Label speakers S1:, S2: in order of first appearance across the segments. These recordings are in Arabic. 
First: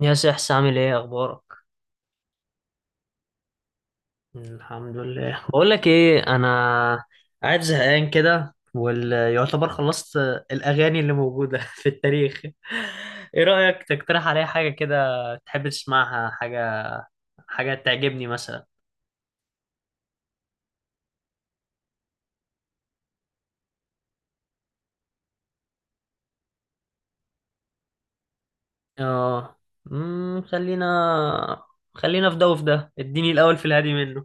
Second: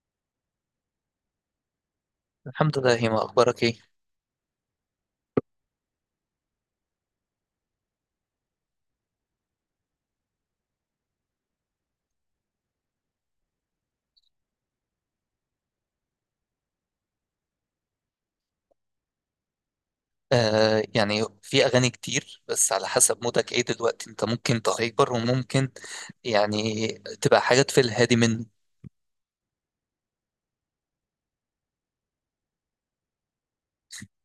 S1: يا سحس عامل ايه اخبارك؟
S2: الحمد لله هيما، اخبارك ايه؟
S1: الحمد لله. بقول لك ايه، انا قاعد زهقان كده ويعتبر خلصت الاغاني اللي موجوده في التاريخ. ايه رايك تقترح عليا حاجه كده تحب تسمعها؟ حاجه حاجه تعجبني مثلا.
S2: آه، يعني في اغاني كتير بس على حسب مودك ايه دلوقتي. انت ممكن تهايبر وممكن يعني تبقى حاجات في الهادي منه.
S1: اه. خلينا في ده وفي ده، اديني الاول في الهادي منه.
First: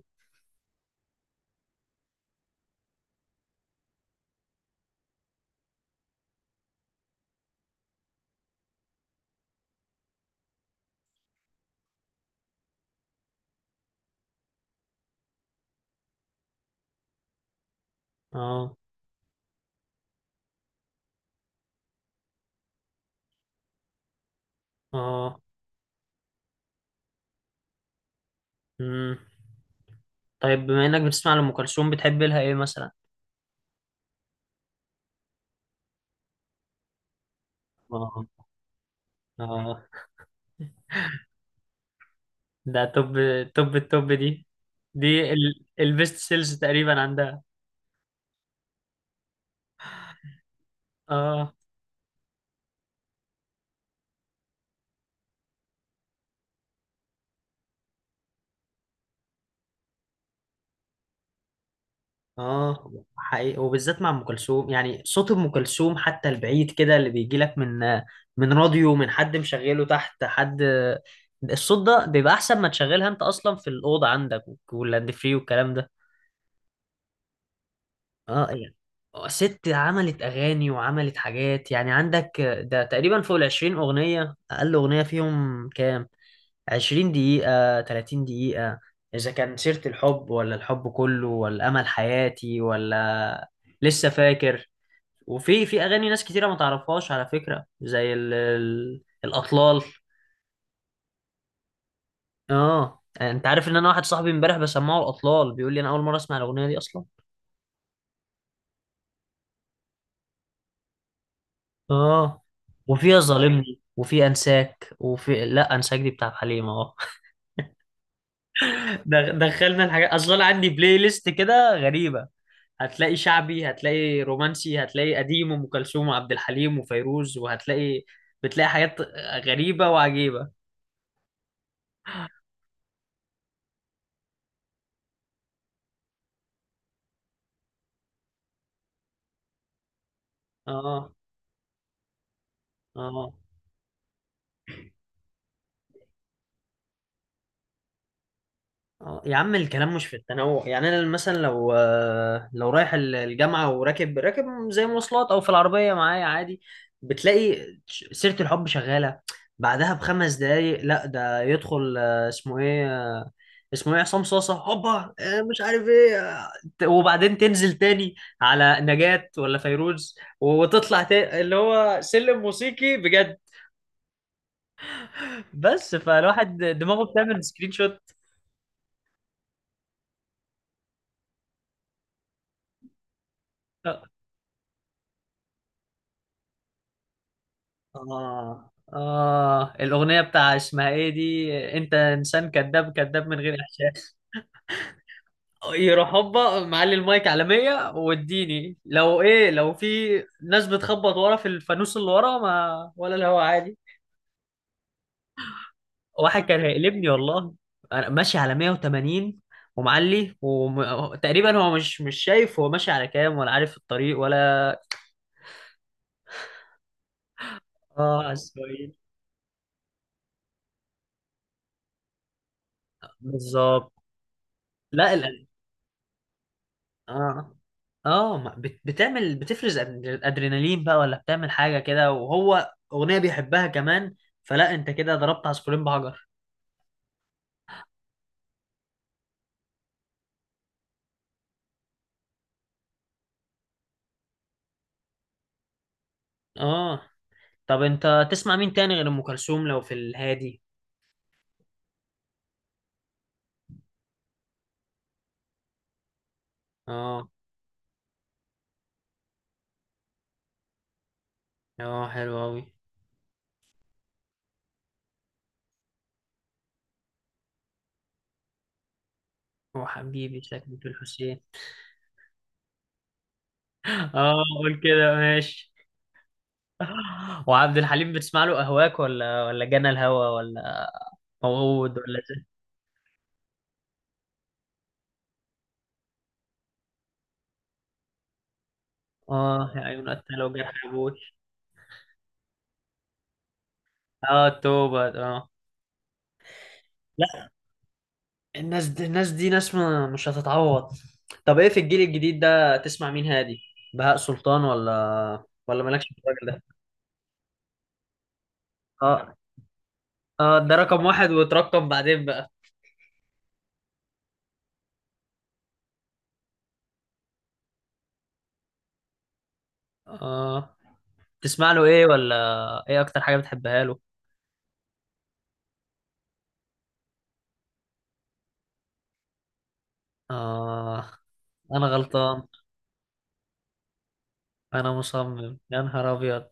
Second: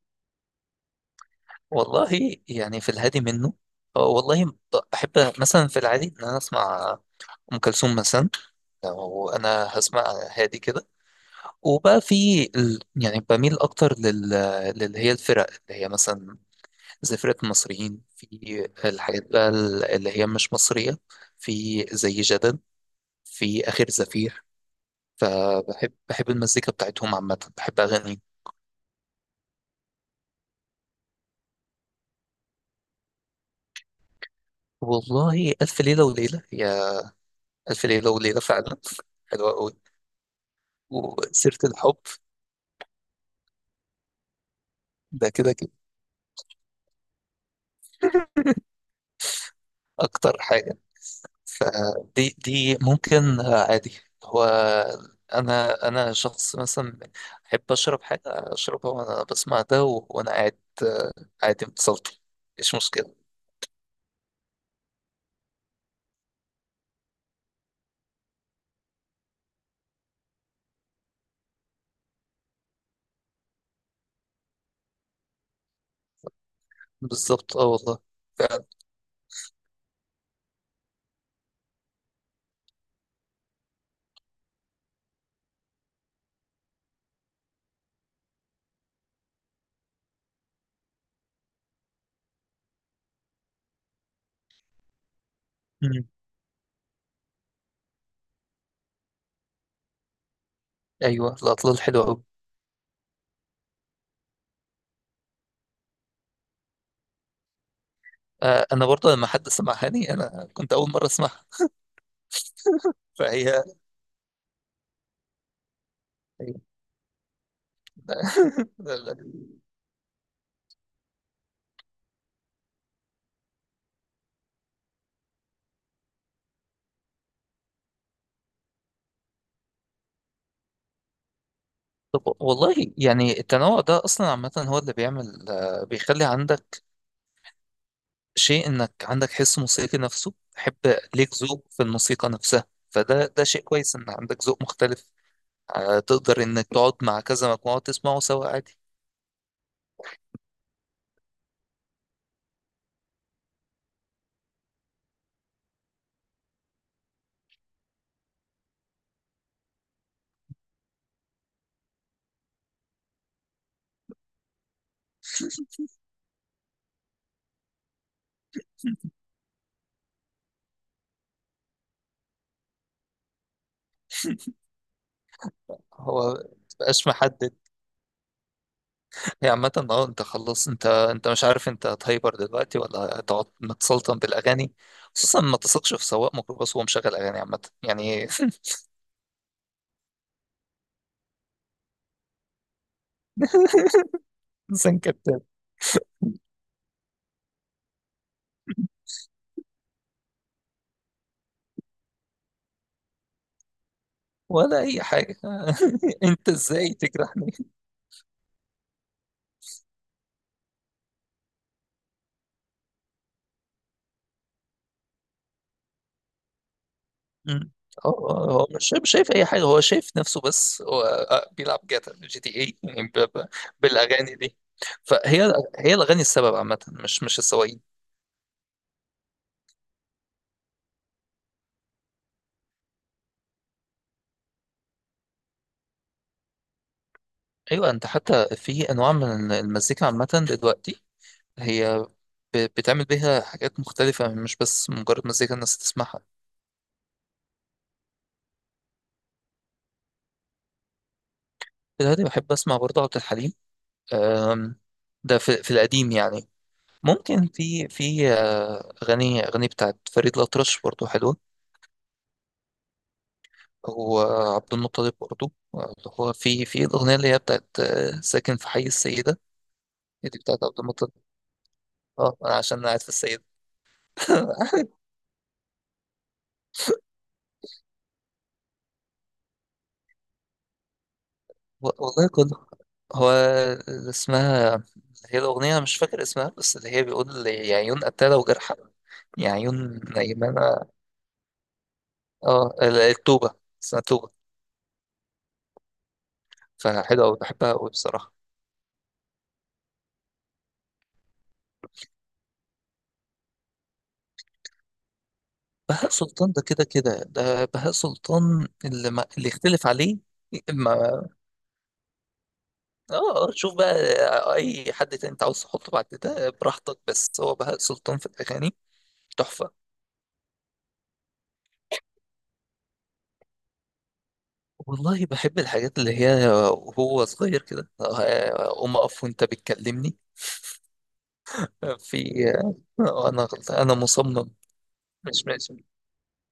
S2: والله يعني في الهادي منه آه، والله ب- بحب مثلا في العادي ان انا اسمع ام كلثوم مثلا. لو انا هسمع هادي كده يعني بميل اكتر للي هي الفرق، اللي هي مثلا زي فرقة المصريين في
S1: اه.
S2: الحاجات بقى، اللي هي مش مصرية. في زي جدل، في آخر زفير.
S1: اه.
S2: فبحب المزيكا بتاعتهم عامة، بحب أغاني.
S1: امم، طيب بما انك بتسمع لأم كلثوم، بتحب لها ايه مثلا؟
S2: والله ألف ليلة وليلة، ألف ليلة وليلة
S1: اه.
S2: فعلا. حلوة أوي،
S1: اه،
S2: وسيرة الحب.
S1: ده توب، توب التوب دي.
S2: ده
S1: دي
S2: كده كده
S1: البيست سيلز تقريبا عندها.
S2: أكتر حاجة.
S1: اه.
S2: فدي ممكن عادي. هو أنا شخص مثلا أحب أشرب حاجة، أشربها وأنا بسمع ده وأنا قاعد، عادي متصلت. مش
S1: اه
S2: مشكلة.
S1: حقيقي، وبالذات مع ام كلثوم. يعني صوت ام كلثوم حتى البعيد كده اللي بيجي لك من راديو، من حد مشغله تحت، حد الصوت ده بيبقى احسن ما تشغلها انت اصلا في الاوضه عندك واللاند فري والكلام ده.
S2: بالظبط، اه والله
S1: اه
S2: فعلا.
S1: يعني، ست عملت اغاني وعملت حاجات، يعني عندك ده تقريبا فوق العشرين اغنيه. اقل اغنيه فيهم كام؟ 20 دقيقة، 30 دقيقة. إذا كان سيرة الحب ولا الحب كله ولا أمل حياتي ولا، لسه فاكر. وفي
S2: مم.
S1: أغاني ناس كتيرة ما تعرفهاش على فكرة، زي الأطلال.
S2: أيوه الأطلال حلوة أوي.
S1: آه، أنت عارف إن أنا واحد صاحبي إمبارح بسمعه الأطلال بيقول لي أنا أول مرة أسمع الأغنية دي أصلا.
S2: انا برضه لما حد سمعها لي انا كنت اول مره اسمعها.
S1: آه. وفيها
S2: فهي
S1: ظالمني، وفي أنساك، وفي لا أنساك دي بتاع
S2: هي-
S1: حليم أهو. دخلنا الحاجات. أصلا أنا عندي بلاي ليست كده غريبة، هتلاقي شعبي هتلاقي رومانسي هتلاقي قديم وأم كلثوم وعبد الحليم وفيروز، بتلاقي حاجات غريبة وعجيبة.
S2: طب والله، يعني التنوع ده اصلا عامه هو اللي بيعمل بيخلي عندك شيء، انك عندك حس موسيقي نفسه تحب،
S1: اه.
S2: ليك ذوق في الموسيقى نفسها. فده
S1: اه.
S2: ده شيء كويس ان عندك ذوق مختلف. تقدر انك تقعد مع كذا مجموعه تسمعه سوا عادي.
S1: اه يا عم، الكلام مش في التنوع. يعني انا مثلا لو لو رايح الجامعه وراكب، زي مواصلات او في العربيه معايا، عادي بتلاقي سيره الحب شغاله، بعدها بخمس دقايق لا ده يدخل اسمه ايه، اسمه ايه، عصام صاصه هوبا، مش عارف ايه، وبعدين تنزل تاني على نجاة ولا فيروز، وتطلع تاني اللي هو سلم موسيقي بجد. بس
S2: هو
S1: فالواحد دماغه
S2: مبقاش
S1: بتعمل
S2: محدد.
S1: سكرين شوت.
S2: هي عامة، اه انت خلاص، انت مش عارف انت هتهايبر دلوقتي ولا هتقعد
S1: اه.
S2: متسلطن بالاغاني. خصوصا ما تثقش في سواق ميكروباص وهو مشغل اغاني عامة يعني.
S1: اه. آه، الاغنيه بتاع اسمها ايه دي، انت انسان كذاب، كذاب من غير احساس،
S2: انسان كذاب.
S1: يروح هوبا معلي المايك على 100، واديني لو ايه لو في ناس بتخبط ورا في الفانوس اللي ورا، ما ولا الهوا عادي.
S2: ولا اي حاجة.
S1: واحد
S2: انت
S1: كان
S2: ازاي
S1: هيقلبني
S2: تجرحني؟
S1: والله، انا ماشي على 180 ومعلي، وتقريبا هو مش شايف هو ماشي على كام ولا عارف الطريق ولا.
S2: مم.
S1: اه
S2: هو
S1: على
S2: هو مش
S1: السويد.
S2: شايف، مش شايف اي حاجة. هو شايف نفسه بس. هو بيلعب جاتا جي تي اي يعني
S1: بالظبط.
S2: بالاغاني دي.
S1: لا
S2: هي الاغاني السبب عامة، مش
S1: اه.
S2: السواقين.
S1: اه بتعمل، بتفرز ادرينالين بقى، ولا بتعمل حاجه كده وهو اغنيه بيحبها كمان، فلا انت كده ضربت عصفورين بحجر.
S2: ايوه، انت حتى في انواع من المزيكا عامة دلوقتي، هي بتعمل بيها حاجات مختلفة، مش بس مجرد مزيكا الناس تسمعها.
S1: اه. طب انت تسمع مين تاني غير ام كلثوم لو في الهادي؟
S2: في الهادي بحب أسمع برضه عبد الحليم. أم، ده في، في القديم يعني.
S1: اه.
S2: ممكن في في أغاني، أغاني بتاعت فريد الأطرش برضه حلوة.
S1: اه حلو اوي.
S2: وعبد المطلب برضه، اللي هو في في الأغنية اللي هي بتاعت ساكن في حي السيدة.
S1: هو
S2: هي دي
S1: حبيبي
S2: بتاعت عبد
S1: شكلك
S2: المطلب.
S1: الحسين.
S2: اه، أنا عشان أنا قاعد في السيدة.
S1: اه قول كده ماشي. وعبد الحليم بتسمع له أهواك ولا جنى الهوى ولا موعود ولا
S2: والله
S1: زي.
S2: كله. هو اللي اسمها، الأغنية مش فاكر اسمها، بس اللي هي بيقول لي يا عيون قتالة وجرحى، يا
S1: اه، يا
S2: عيون
S1: عيون قتلة وجرح
S2: نايمانة.
S1: أبوي.
S2: اه التوبة، اسمها توبة.
S1: اه، توبة، اه.
S2: فحلوة أوي،
S1: لا،
S2: بحبها أوي بصراحة.
S1: الناس دي، الناس دي ناس ما مش هتتعوض. طب ايه في الجيل الجديد ده تسمع مين هادي؟ بهاء سلطان ولا مالكش
S2: بهاء
S1: في الراجل
S2: سلطان ده
S1: ده؟
S2: كده كده، ده بهاء سلطان اللي ما
S1: اه.
S2: اللي يختلف عليه.
S1: اه ده رقم
S2: ما
S1: واحد وترقم بعدين بقى.
S2: اه شوف بقى، أي حد تاني أنت عاوز تحطه بعد ده براحتك، بس هو بهاء سلطان في الأغاني تحفة.
S1: اه. تسمع له ايه، ولا ايه اكتر حاجة بتحبها له؟
S2: والله بحب الحاجات اللي هي وهو صغير كده، قوم أقف وأنت بتكلمني،
S1: اه، انا غلطان،
S2: في أنا غلطان، أنا مصمم،
S1: انا
S2: مش
S1: مصمم
S2: ماشي.
S1: يا نهار ابيض.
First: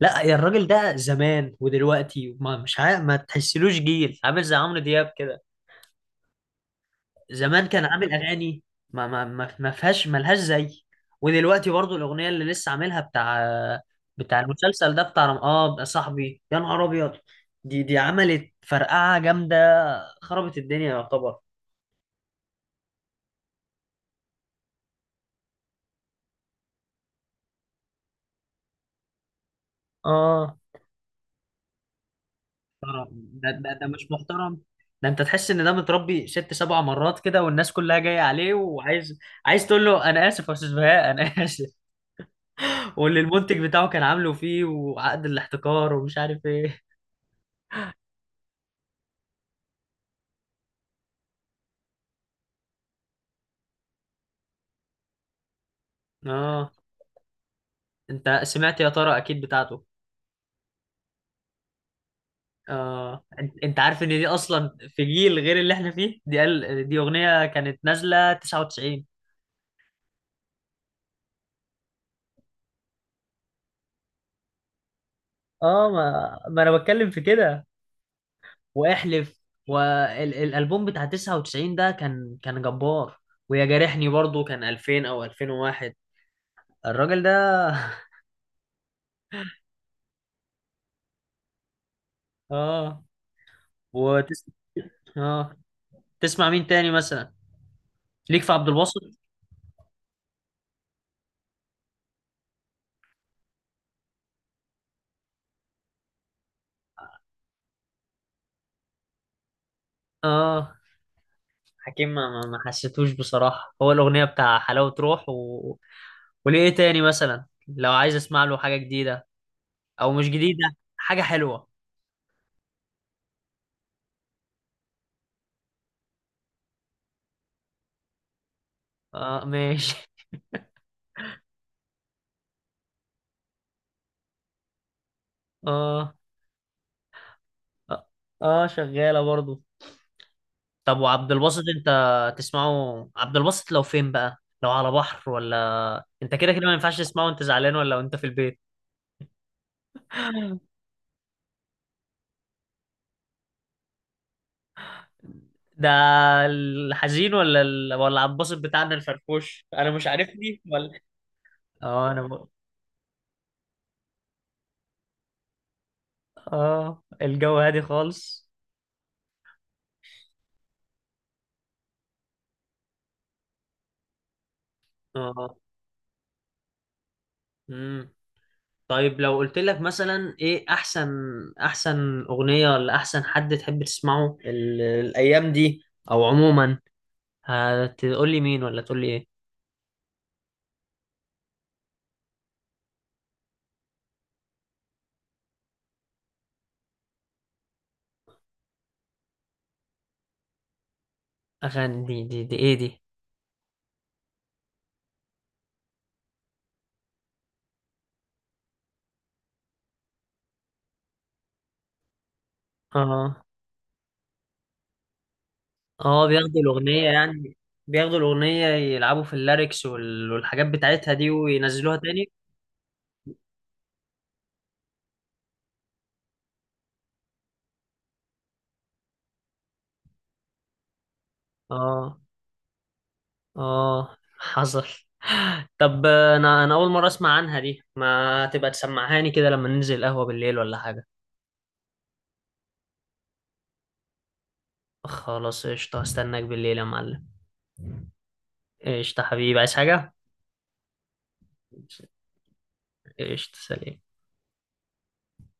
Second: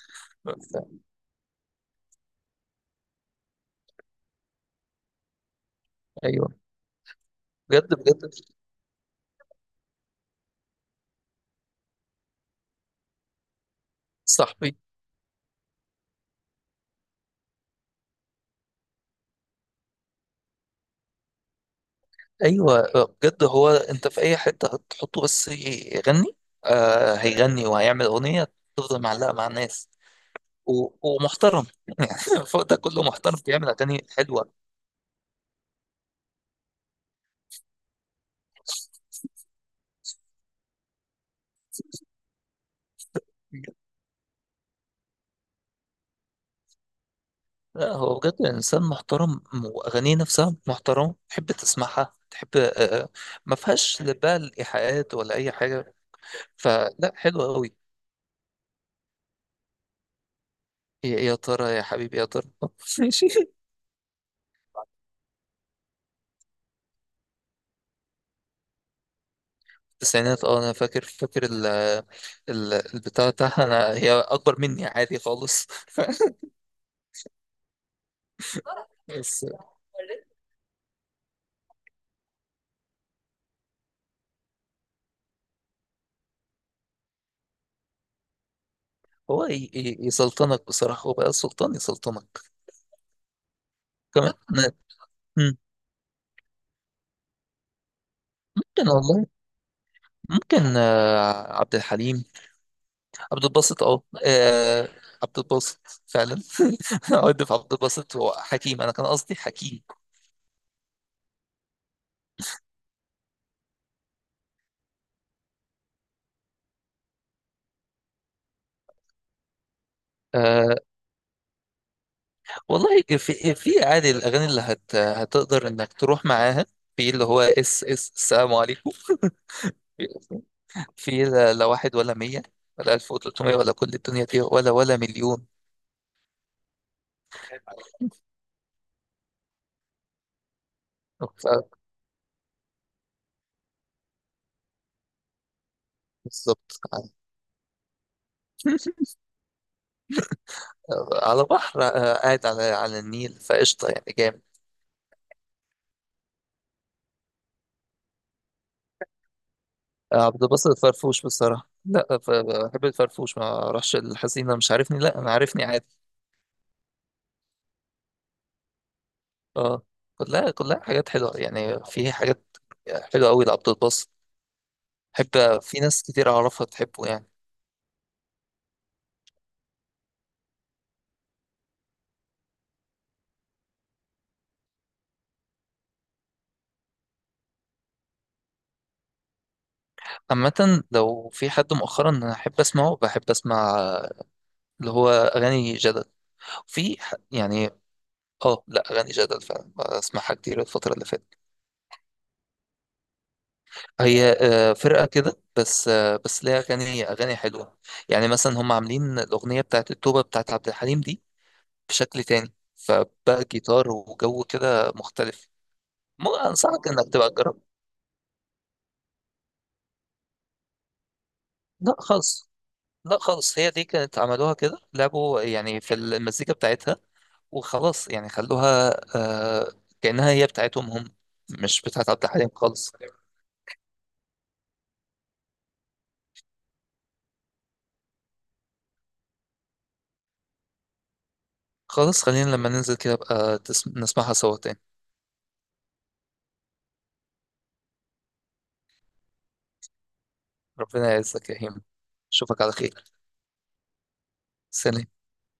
S1: لا يا الراجل ده
S2: ف-
S1: زمان ودلوقتي، ما مش عارف، ما تحسلوش جيل عامل زي عمرو دياب كده.
S2: أيوه
S1: زمان كان
S2: بجد
S1: عامل
S2: بجد.
S1: اغاني ما فيهاش، ملهاش زي. ودلوقتي برضو الاغنيه اللي لسه عاملها، بتاع
S2: صاحبي،
S1: المسلسل ده، بتاع اه بقى صاحبي يا نهار ابيض، دي عملت فرقعه جامده، خربت الدنيا يعتبر.
S2: ايوه بجد. هو انت في اي حته هتحطه بس يغني. آه هيغني وهيعمل اغنيه تفضل معلقه مع الناس
S1: اه.
S2: ومحترم، يعني فوق ده كله
S1: محترم،
S2: محترم بيعمل
S1: ده مش
S2: اغاني حلوه.
S1: محترم. ده انت تحس ان ده متربي ست سبع مرات كده، والناس كلها جايه عليه، عايز تقول له انا اسف يا استاذ بهاء، انا اسف. واللي المنتج بتاعه كان عامله فيه، وعقد الاحتكار ومش عارف ايه.
S2: لا هو بجد انسان محترم، واغانيه نفسها محترمه تحب تسمعها. تحب آه، آه، ما فيهاش لا بقى الايحاءات ولا اي حاجه.
S1: اه.
S2: فلا، حلوه قوي.
S1: انت سمعت يا ترى، اكيد، بتاعته.
S2: يا ترى، يا حبيبي يا ترى.
S1: اه.
S2: ماشي.
S1: أنت عارف ان دي اصلا في جيل غير اللي احنا فيه؟ دي قال دي اغنية كانت نازلة 99.
S2: التسعينات، اه انا فاكر، فاكر ال البتاع بتاعها. انا هي اكبر مني عادي خالص.
S1: اه. ما ما انا بتكلم في كده واحلف.
S2: بس
S1: والالبوم بتاع 99 ده كان كان جبار. ويا جارحني برضو كان 2000 او 2001، الراجل ده.
S2: هو يسلطنك بصراحة، هو بقى سلطان يسلطنك.
S1: اه.
S2: كمان
S1: وتس... اه.
S2: مم.
S1: تسمع مين تاني مثلا؟ ليك في عبد
S2: ممكن
S1: الباسط؟
S2: والله، ممكن عبد الحليم، عبد الباسط، اه عبد الباسط فعلا. عد في عبد الباسط، هو حكيم، انا كان قصدي حكيم.
S1: اه حكيم، ما ما ما حسيتوش بصراحة هو الأغنية بتاع حلاوة روح وليه. إيه تاني مثلا لو عايز أسمع له حاجة جديدة، أو مش جديدة،
S2: آه
S1: حاجة حلوة؟
S2: والله في في عادي الاغاني اللي هتقدر انك تروح معاها، في اللي هو اس السلام عليكم،
S1: آه ماشي.
S2: في لا لا واحد ولا مية ولا ألف وتلتمية، ولا كل الدنيا دي، ولا ولا مليون.
S1: آه. آه. آه، شغالة برضو. طب وعبد الباسط
S2: ف-
S1: أنت تسمعه عبد الباسط لو فين بقى؟ لو على بحر، ولا أنت كده كده ما
S2: بالظبط.
S1: ينفعش تسمعه وأنت زعلان، ولا وأنت في البيت؟
S2: على بحر، قاعد على على النيل فقشطة يعني جامد.
S1: ده الحزين، ولا عبد الباسط بتاعنا الفرفوش أنا مش
S2: عبد
S1: عارفني
S2: الباسط
S1: ولا؟
S2: الفرفوش بصراحة.
S1: آه.
S2: لا بحب الفرفوش، ما راحش الحزينة، مش عارفني. لا أنا عارفني عادي.
S1: اه الجو هادي خالص.
S2: اه، كلها حاجات حلوة، يعني في حاجات حلوة أوي لعبد الباسط.
S1: اه.
S2: بحب في ناس كتير أعرفها تحبه يعني.
S1: امم، طيب لو قلت لك مثلا ايه احسن، احسن اغنية ولا احسن حد تحب تسمعه الايام دي، او عموما، هتقول لي مين ولا تقول لي ايه؟
S2: عامة لو في حد مؤخرا أنا أحب أسمعه، بحب أسمع اللي هو أغاني جدل. يعني اه، لا اغاني جدل فعلا اسمعها كتير الفتره اللي فاتت.
S1: اغاني دي ايه دي؟
S2: هي فرقه كده، بس بس ليها اغاني، اغاني حلوه. يعني مثلا هم عاملين الاغنيه بتاعت التوبه بتاعت عبد الحليم دي بشكل تاني،
S1: اه.
S2: فبقى جيتار وجو كده مختلف.
S1: اه
S2: مو
S1: بياخدوا
S2: انصحك
S1: الاغنية
S2: انك تبقى
S1: يعني،
S2: تجرب.
S1: بياخدوا الاغنية يلعبوا في الليركس والحاجات بتاعتها دي
S2: لا
S1: وينزلوها تاني.
S2: خالص، لا خالص، هي دي كانت عملوها كده، لعبوا يعني في المزيكا بتاعتها وخلاص، يعني خلوها آه، كانها هي بتاعتهم هم، مش بتاعت
S1: اه.
S2: عبد الحليم خالص.
S1: اه حصل. طب انا اول مره اسمع عنها دي، ما تبقى تسمعهاني كده لما ننزل قهوه بالليل ولا حاجه.
S2: خلاص خلينا لما ننزل كده بقى نسمعها سوا تاني.
S1: خلاص قشطه، استناك بالليل يا معلم. قشطه حبيبي، عايز حاجه؟
S2: ربنا يعزك يا هيما، اشوفك على خير.
S1: قشطه، سلام.
S2: سلام.